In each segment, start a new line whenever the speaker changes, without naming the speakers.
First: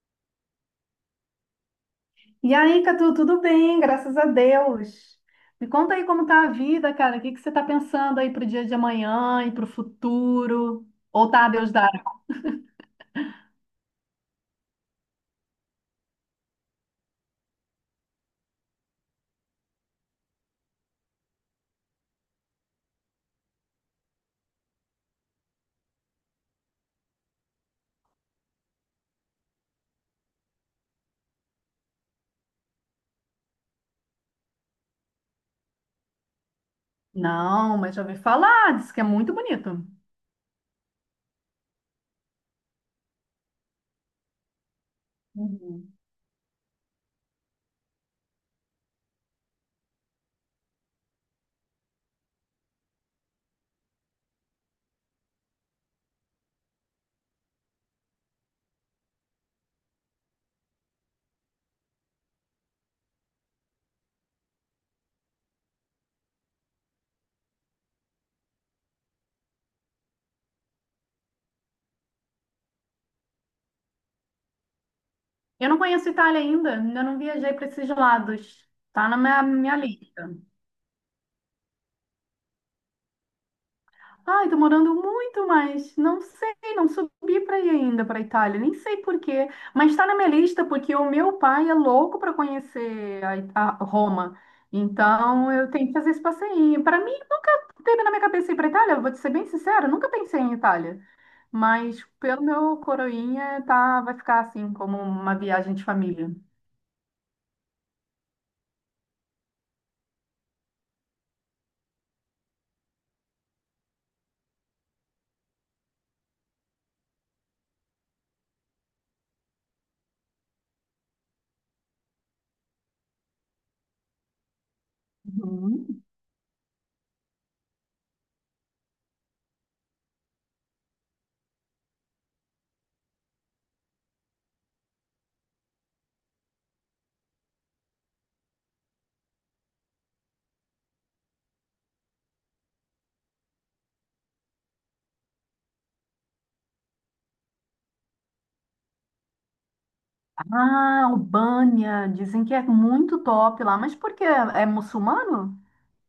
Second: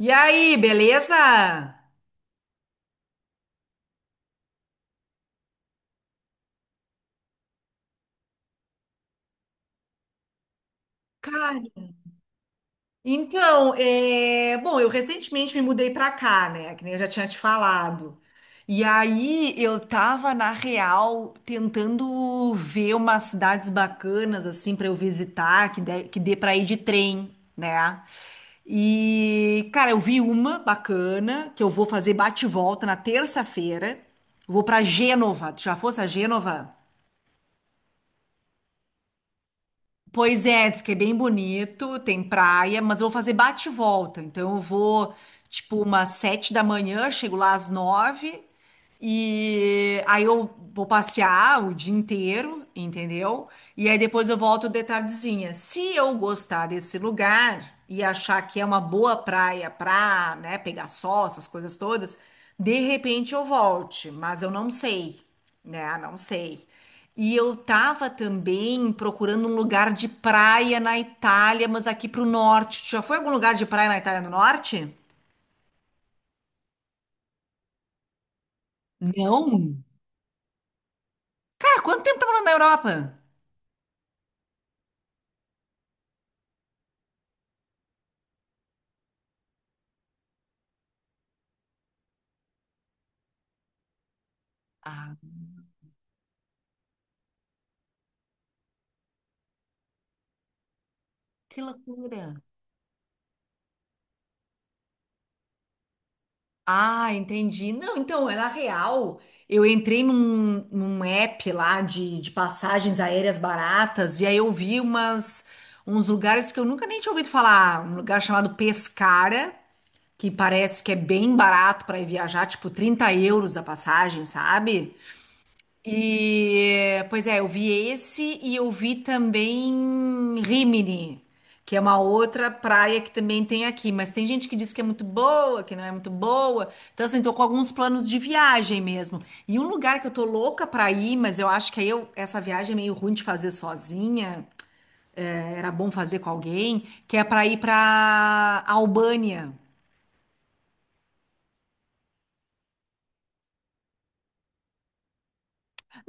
E aí, beleza?
E aí, Catu, tudo bem? Graças a Deus. Me conta aí como tá a vida, cara. O que que você tá pensando aí pro dia de amanhã e pro futuro? Ou tá a
Cara,
Deus dará?
então, bom, eu recentemente me mudei pra cá, né? Que nem eu já tinha te falado. E aí eu tava, na real, tentando ver umas cidades bacanas, assim, pra eu visitar, que dê pra ir de trem, né? E, cara, eu vi uma bacana, que eu vou fazer bate-volta e volta na terça-feira. Vou pra Gênova. Tu já fosse a Gênova?
Não, mas já ouvi falar, disse que é muito bonito.
Pois é, diz que é bem bonito, tem praia, mas eu vou fazer bate e volta. Então eu vou, tipo,
Uhum.
umas 7 da manhã, chego lá às 9, e aí eu vou passear o dia inteiro, entendeu? E aí depois eu volto de tardezinha. Se eu gostar desse lugar e achar que é uma boa praia pra, né, pegar sol, essas coisas todas, de repente eu volte, mas eu não sei, né? Não sei. E eu tava também procurando um lugar de praia na Itália, mas aqui pro norte. Tu já foi a algum lugar de praia na Itália do Norte?
Eu não conheço Itália ainda, ainda não viajei para esses lados. Tá na minha,
Não?
minha lista.
Cara, quanto tempo tá morando na Europa?
Ai, tô morando muito, mas não sei, não subi para ir ainda para Itália, nem sei por quê, mas está na minha lista porque o meu pai é louco para conhecer a Roma.
Ah,
Então eu tenho que fazer esse passeio. Para mim nunca teve na minha cabeça ir para Itália, vou te ser bem sincera, nunca pensei em Itália.
que
Mas
loucura.
pelo meu coroinha tá, vai ficar assim como uma viagem de família.
Ah, entendi. Não, então, é na real. Eu entrei num app lá de passagens aéreas baratas e aí eu vi uns lugares que eu nunca nem tinha ouvido falar. Um lugar chamado Pescara, que parece que é bem barato para ir viajar, tipo 30 euros a passagem, sabe?
Uhum.
E, pois é, eu vi esse e eu vi também Rimini, que é uma outra praia que também tem aqui, mas tem gente que diz que é muito boa, que não é muito boa. Então, assim, tô com alguns planos de viagem mesmo. E um lugar que eu tô louca pra ir, mas eu acho que aí eu, essa viagem é meio ruim de fazer sozinha, é, era bom fazer com alguém, que é pra ir pra Albânia.
Ah, Albânia, dizem que é muito top lá, mas por quê? É muçulmano?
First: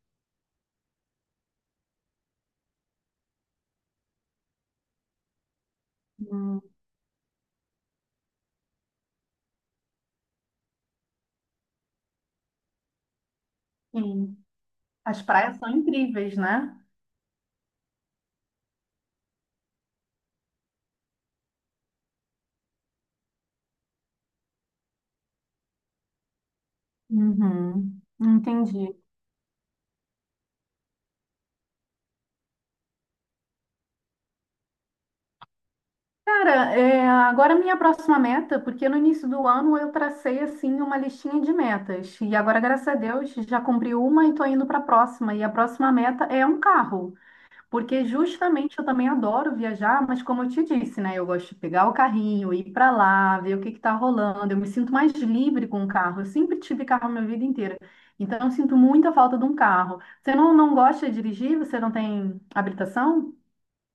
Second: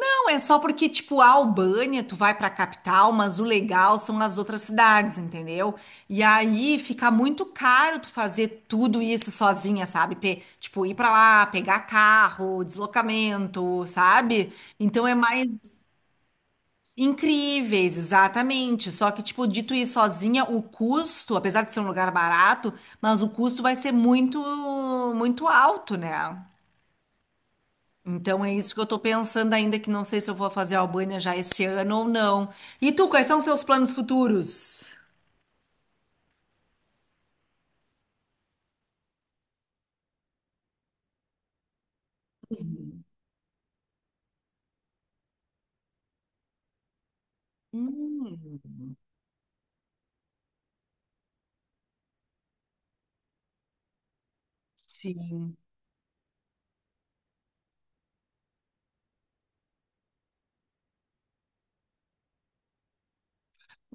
Não, é só porque, tipo, a Albânia, tu vai pra capital, mas o legal são as outras cidades, entendeu? E
Hum,
aí fica muito caro tu fazer tudo isso sozinha, sabe? Tipo, ir pra lá, pegar carro, deslocamento,
Sim.
sabe? Então é
As praias
mais
são incríveis, né?
incríveis, exatamente. Só que, tipo, de tu ir sozinha, o custo, apesar de ser um lugar barato, mas o custo vai ser muito, muito alto, né?
Uhum,
Então é isso que eu
entendi.
tô pensando ainda, que não sei se eu vou fazer a Albânia já esse ano ou não. E tu, quais são os seus planos futuros?
Cara, é, agora minha próxima meta, porque no início do ano eu tracei assim uma listinha de metas e agora, graças a Deus, já cumpri uma e tô indo para a próxima. E a próxima meta é um carro. Porque
Hum.
justamente eu também adoro viajar, mas como eu te disse, né? Eu gosto de pegar o carrinho, ir para lá, ver o que que tá rolando. Eu me sinto mais
Sim.
livre com o carro. Eu sempre tive carro a minha vida inteira. Então eu sinto muita falta de um carro. Você não, não gosta de dirigir? Você não tem habilitação?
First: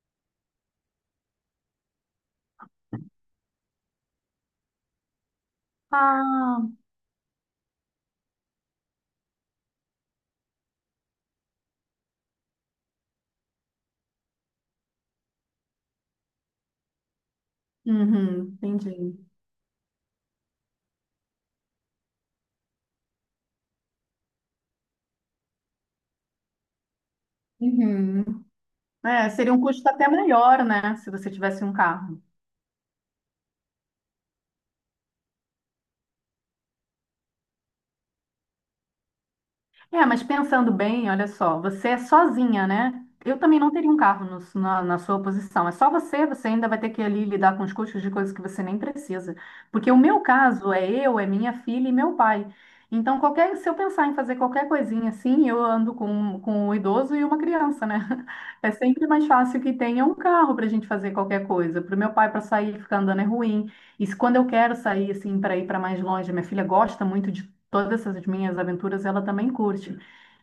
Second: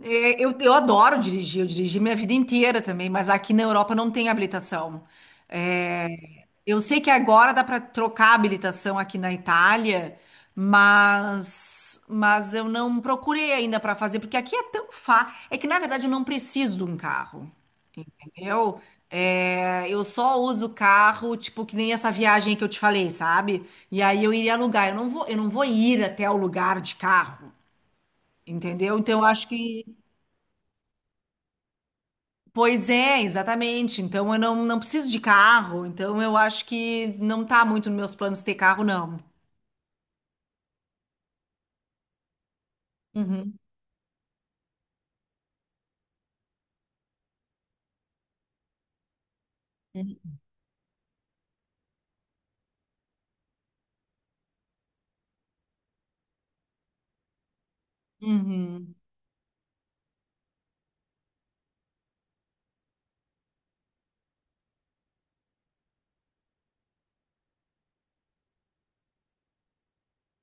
É, eu adoro dirigir, eu dirigi minha vida inteira também, mas aqui na Europa não tem habilitação. É,
Ah,
eu sei que agora dá para trocar a habilitação aqui na Itália, mas eu não procurei ainda para fazer, porque aqui é tão fácil. É que na verdade eu não preciso de um carro,
uhum,
entendeu?
entendi.
É, eu só uso carro, tipo, que nem essa viagem que eu te falei, sabe? E aí eu iria alugar. Eu não vou ir até o lugar de carro,
Uhum.
entendeu? Então eu
É,
acho
seria um
que.
custo até maior, né? Se você tivesse um carro.
Pois é, exatamente. Então eu não, não preciso de carro, então eu acho que não tá muito nos meus planos ter carro, não.
É, mas pensando bem, olha só, você é sozinha, né? Eu
Uhum,
também não teria um carro na sua posição. É só você ainda vai ter que ali lidar com os custos de coisas que você nem precisa. Porque o meu
uhum.
caso é eu, é minha filha e meu pai. Então, qualquer, se eu pensar em fazer qualquer coisinha assim, eu ando com um idoso e uma criança, né? É
Uhum.
sempre mais fácil que tenha um carro para a gente fazer qualquer coisa. Para o meu pai, para sair, ficar andando é ruim. E se, quando eu quero sair, assim, para ir para mais longe, minha filha gosta muito todas essas minhas aventuras ela também curte.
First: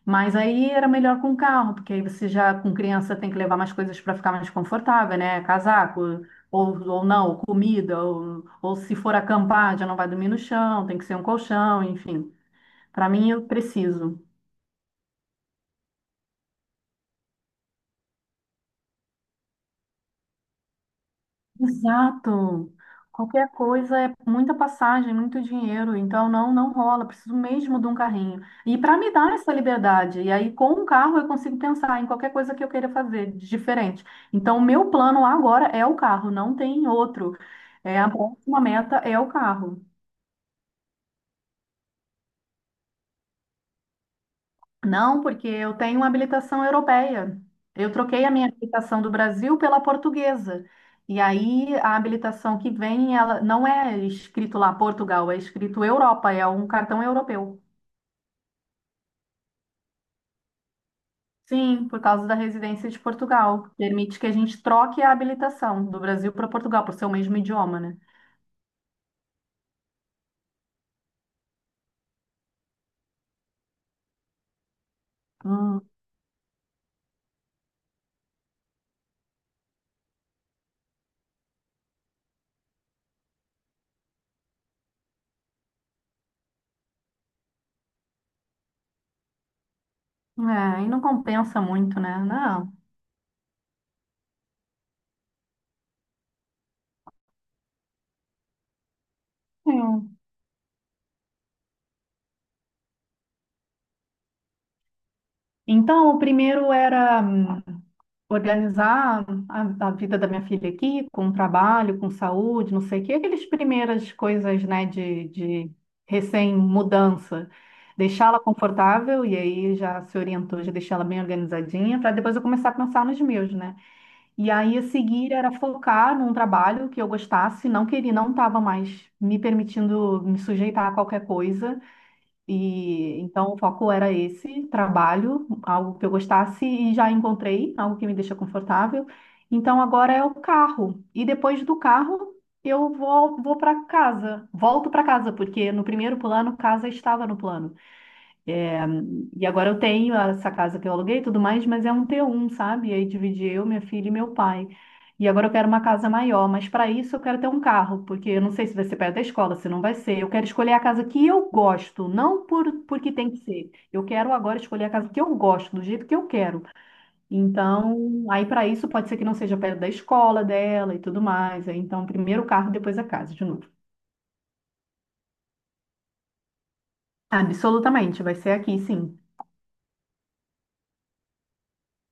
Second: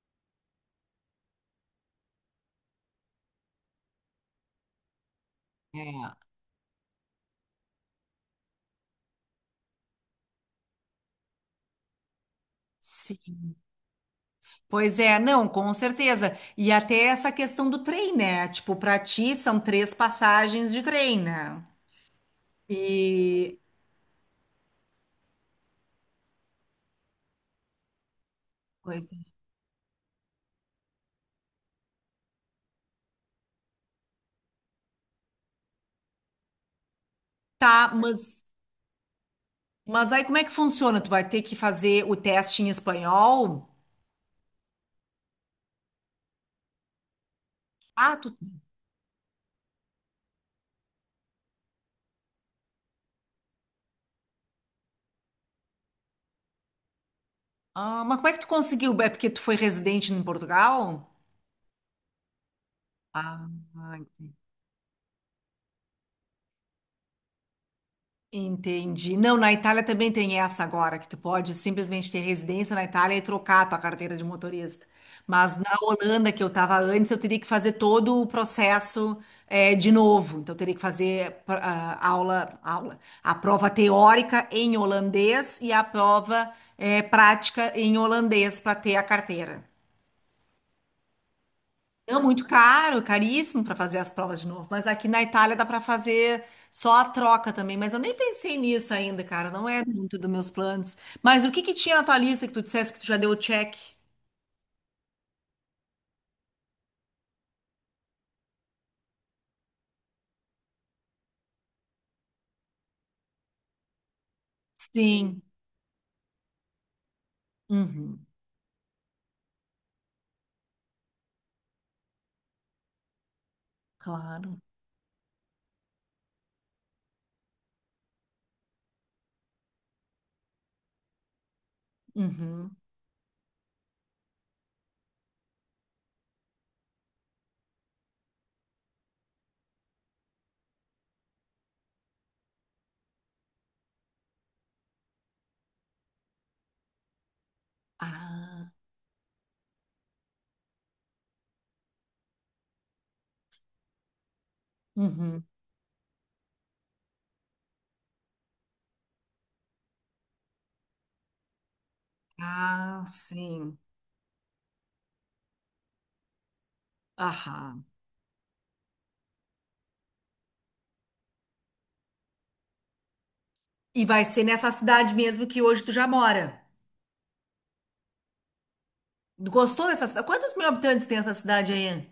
Mas aí era melhor com carro, porque aí você já com criança tem que levar mais coisas para ficar mais confortável, né? Casaco,
É,
ou não, comida, ou se for acampar, já não vai dormir no chão, tem que ser um colchão, enfim. Para mim, eu
sim.
preciso.
Pois é, não, com certeza. E até essa questão do trem, né? Tipo, pra ti são três passagens de trem, né?
Exato. Qualquer
E
coisa é muita passagem, muito dinheiro, então não rola, preciso mesmo de um carrinho. E para me
pois é.
dar essa liberdade, e aí com um carro eu consigo pensar em qualquer coisa que eu queira fazer de diferente. Então o meu plano agora é o carro, não tem outro.
Tá,
É, a
mas
próxima meta é o carro.
mas aí como é que funciona? Tu vai ter que fazer o teste em espanhol?
Não, porque eu tenho uma habilitação europeia. Eu
Ah,
troquei a minha habilitação do Brasil pela portuguesa. E aí a habilitação que vem, ela não é escrito lá Portugal, é escrito Europa, é um cartão europeu.
mas como é que tu conseguiu? É porque tu foi residente em Portugal?
Sim, por causa da residência de
Ah,
Portugal. Permite que a gente troque a habilitação do Brasil para Portugal, por ser o mesmo idioma, né?
entendi. Não, na Itália também tem essa agora, que tu pode simplesmente ter residência na Itália e trocar a tua carteira de motorista. Mas na
Hum,
Holanda, que eu estava antes, eu teria que fazer todo o processo de novo. Então, eu teria que fazer aula, a prova teórica em holandês e a prova prática em holandês para ter a carteira.
é, e não compensa muito, né?
Não, muito
Não.
caro, caríssimo para fazer as provas de novo. Mas aqui na Itália dá para fazer só a troca também. Mas eu nem pensei nisso ainda, cara. Não é muito
Hum.
dos meus planos. Mas o que que tinha na tua lista que tu dissesse que tu já deu o check?
Então, o primeiro era, organizar a vida da minha filha aqui, com trabalho, com saúde, não sei o quê, aquelas primeiras coisas, né,
Sim.
de recém-mudança.
Uhum.
Deixá-la confortável, e aí já se orientou, já deixá-la bem organizadinha, para depois eu começar a pensar nos meus, né? E
Claro.
aí a seguir era focar num trabalho que eu gostasse, não queria, não estava mais me permitindo me sujeitar a qualquer coisa,
Uhum.
e então o foco era esse trabalho, algo que eu gostasse e já encontrei, algo que me deixa confortável. Então agora é o carro. E depois do carro eu vou para casa, volto para casa, porque no primeiro plano casa estava no plano.
Ah.
E agora eu tenho essa casa que eu aluguei e tudo mais, mas é um T1, sabe? E aí dividi eu, minha filha e meu pai. E
Uhum.
agora eu quero uma casa maior, mas para isso eu quero ter um carro, porque eu não sei se vai ser perto da escola, se não vai ser. Eu quero escolher a casa que eu gosto, não por
Ah,
porque tem que ser.
sim.
Eu quero agora escolher a casa que eu gosto, do jeito que eu quero.
Aham.
Então, aí para isso pode ser que não seja perto da escola dela e tudo mais. Aí, então, primeiro o carro, depois a casa, de novo.
E vai ser nessa cidade mesmo que hoje tu já mora.
Absolutamente, vai ser aqui, sim.
Gostou dessa cidade? Quantos mil habitantes tem essa cidade aí?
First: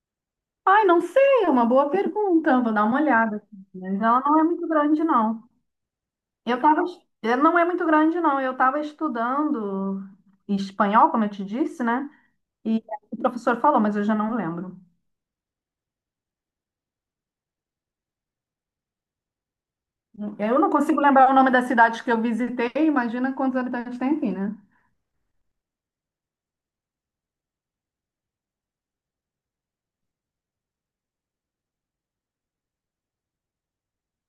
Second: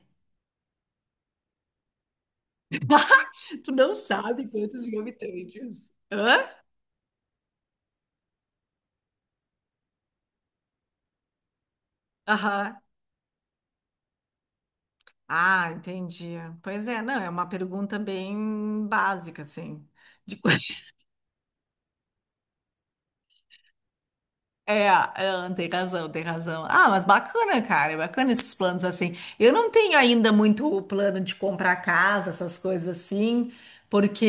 Ai, não sei, é uma boa pergunta. Vou dar uma olhada aqui.
Tu
Mas
não
ela não é
sabe
muito
quantos mil
grande, não.
habitantes. Hã?
Eu tava, não é muito grande, não. Eu estava estudando espanhol, como eu te disse, né?
Aham.
E o professor falou, mas eu já não lembro.
Ah, entendi. Pois é, não, é uma pergunta bem básica, assim. De co-
Eu não consigo lembrar o nome das cidades que eu visitei. Imagina quantos habitantes tem aqui, né?
É, é, tem razão, tem razão. Ah, mas bacana, cara, é bacana esses planos assim. Eu não tenho ainda muito o plano de comprar casa, essas coisas assim, porque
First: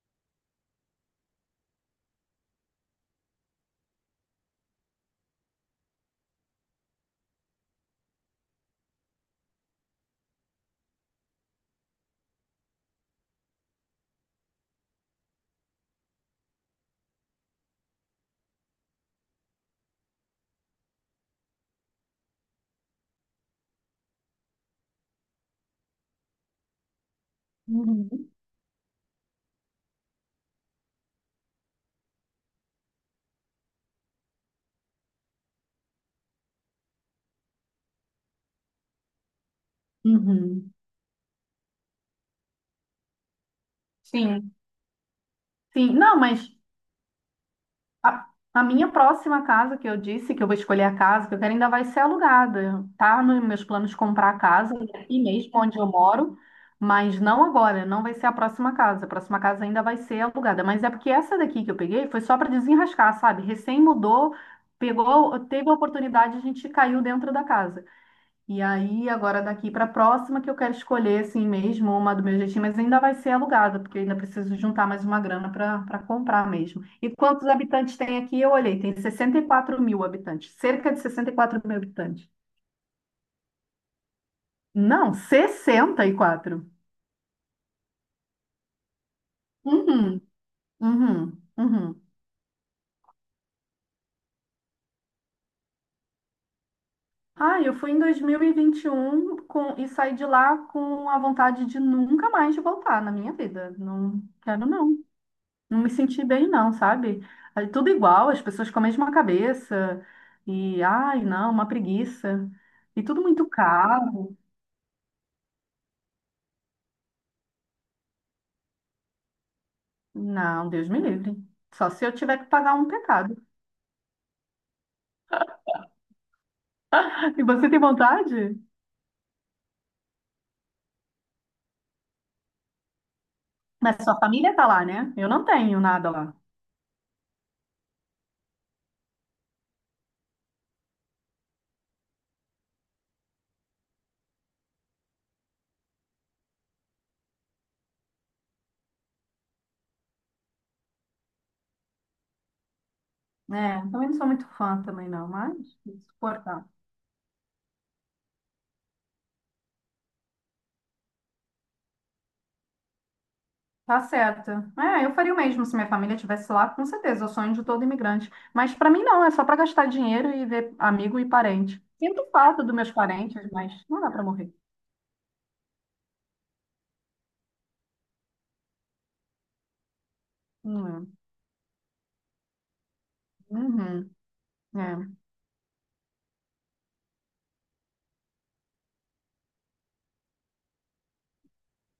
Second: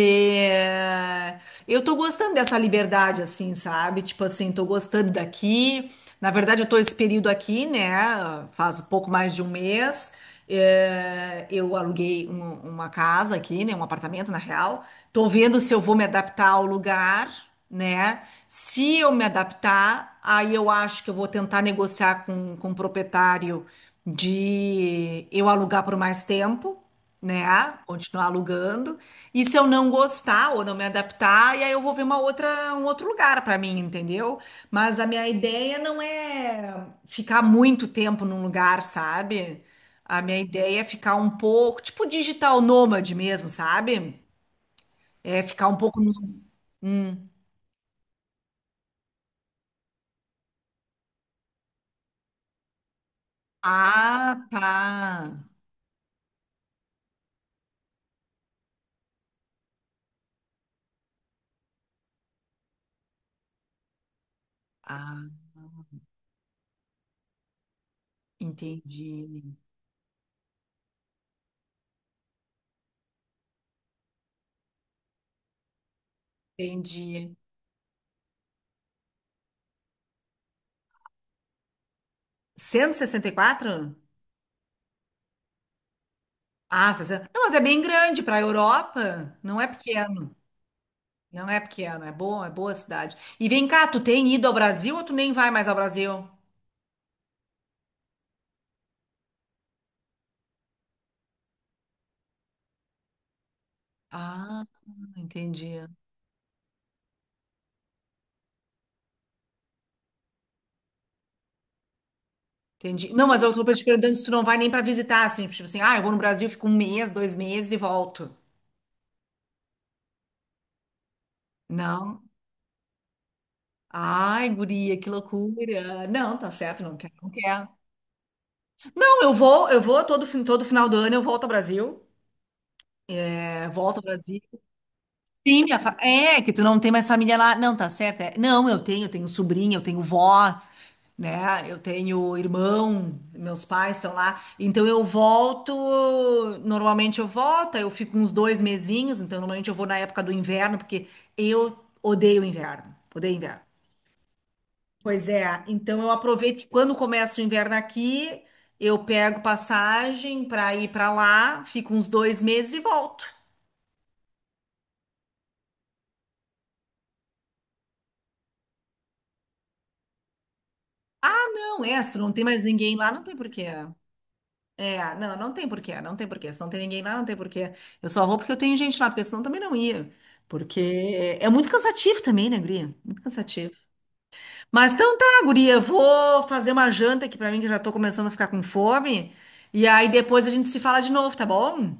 eh, eu tô gostando dessa liberdade, assim, sabe? Tipo assim, tô gostando daqui. Na verdade, eu tô esse período aqui, né? Faz pouco mais de um mês. Eu aluguei uma casa aqui, né? Um apartamento, na real. Tô vendo se eu vou me adaptar ao lugar, né? Se eu me adaptar, aí eu acho que eu vou tentar negociar com o proprietário de eu alugar por mais tempo, né? Continuar
Uhum.
alugando. E se eu não gostar ou não me adaptar, e aí eu vou ver uma outra, um outro lugar para mim, entendeu? Mas a minha ideia não é ficar muito tempo num lugar, sabe? A minha
Uhum.
ideia é ficar um pouco, tipo digital nômade mesmo, sabe?
Sim,
É ficar um
sim.
pouco no.
Não, mas A, a minha próxima casa que eu disse que eu vou escolher a casa que eu quero ainda vai ser alugada. Tá nos meus planos comprar a
Ah, tá.
casa aqui mesmo onde eu moro, mas não agora, não vai ser a próxima casa. A próxima casa ainda vai ser alugada, mas é porque essa daqui que eu peguei foi só para desenrascar, sabe? Recém mudou,
Ah,
pegou, teve a oportunidade, a gente caiu dentro da casa. E aí, agora
entendi.
daqui para a próxima, que eu quero escolher, assim mesmo, uma do meu jeitinho, mas ainda vai ser alugada, porque eu ainda preciso juntar mais uma grana para comprar mesmo. E
Entendi.
quantos habitantes tem aqui? Eu olhei, tem 64 mil habitantes, cerca de 64 mil habitantes.
164?
Não, 64.
Ah, 60. Não, mas é bem grande para a Europa. Não é
Uhum,
pequeno.
uhum,
Não é
uhum.
pequeno. É bom, é boa cidade. E vem cá, tu tem ido ao Brasil ou tu nem vai mais ao Brasil?
Ah, eu fui em 2021 com, e saí de lá com a vontade de nunca mais voltar na minha vida. Não
Ah,
quero, não. Não
entendi.
me senti bem, não, sabe? Aí, tudo igual, as pessoas com a mesma cabeça. E, ai, não, uma preguiça. E
Entendi.
tudo
Não, mas
muito
eu tô te perguntando se tu
caro.
não vai nem para visitar, assim, tipo assim, ah, eu vou no Brasil, fico um mês, dois meses e volto.
Não, Deus me livre. Só se eu
Não.
tiver que pagar um pecado.
Ai, guria, que loucura. Não, tá certo, não quero, não
E
quero.
você tem vontade?
Não, eu vou todo, todo final do ano eu volto ao Brasil. É, volto ao
Mas sua
Brasil.
família tá lá, né? Eu não
Sim,
tenho nada lá.
é, que tu não tem mais família lá. Não, tá certo. É. Não, eu tenho sobrinha, eu tenho vó, né? Eu tenho irmão, meus pais estão lá. Então eu volto, normalmente eu volto, eu fico uns dois mesinhos, então normalmente eu vou na época do inverno, porque eu odeio inverno. Odeio inverno.
É, também não sou muito fã também, não,
Pois
mas
é, então eu aproveito
suportar.
que quando começa o inverno aqui, eu pego passagem para ir para lá, fico uns dois meses e volto.
Tá certo. É, eu faria o mesmo se minha família estivesse lá, com certeza, é o sonho de todo imigrante. Mas para mim não, é só para gastar dinheiro e ver amigo e
Ah,
parente.
não, é, se tu
Sinto
não tem mais
falta dos meus
ninguém lá, não tem
parentes,
porquê.
mas não dá para morrer.
É, não, não tem porquê, não tem porquê. Se não tem ninguém lá, não tem porquê. Eu só vou porque eu tenho gente lá, porque senão também não ia. Porque
Hum,
é muito cansativo também, né, guria? Muito cansativo.
uhum,
Mas
é.
então tá, guria, vou fazer uma janta aqui pra mim, que eu já tô começando a ficar com fome. E aí depois a gente se fala de novo, tá bom?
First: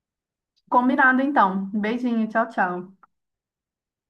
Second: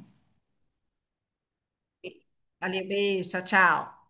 Combinado então. Beijinho, tchau,
Valeu,
tchau.
beijo, tchau, tchau.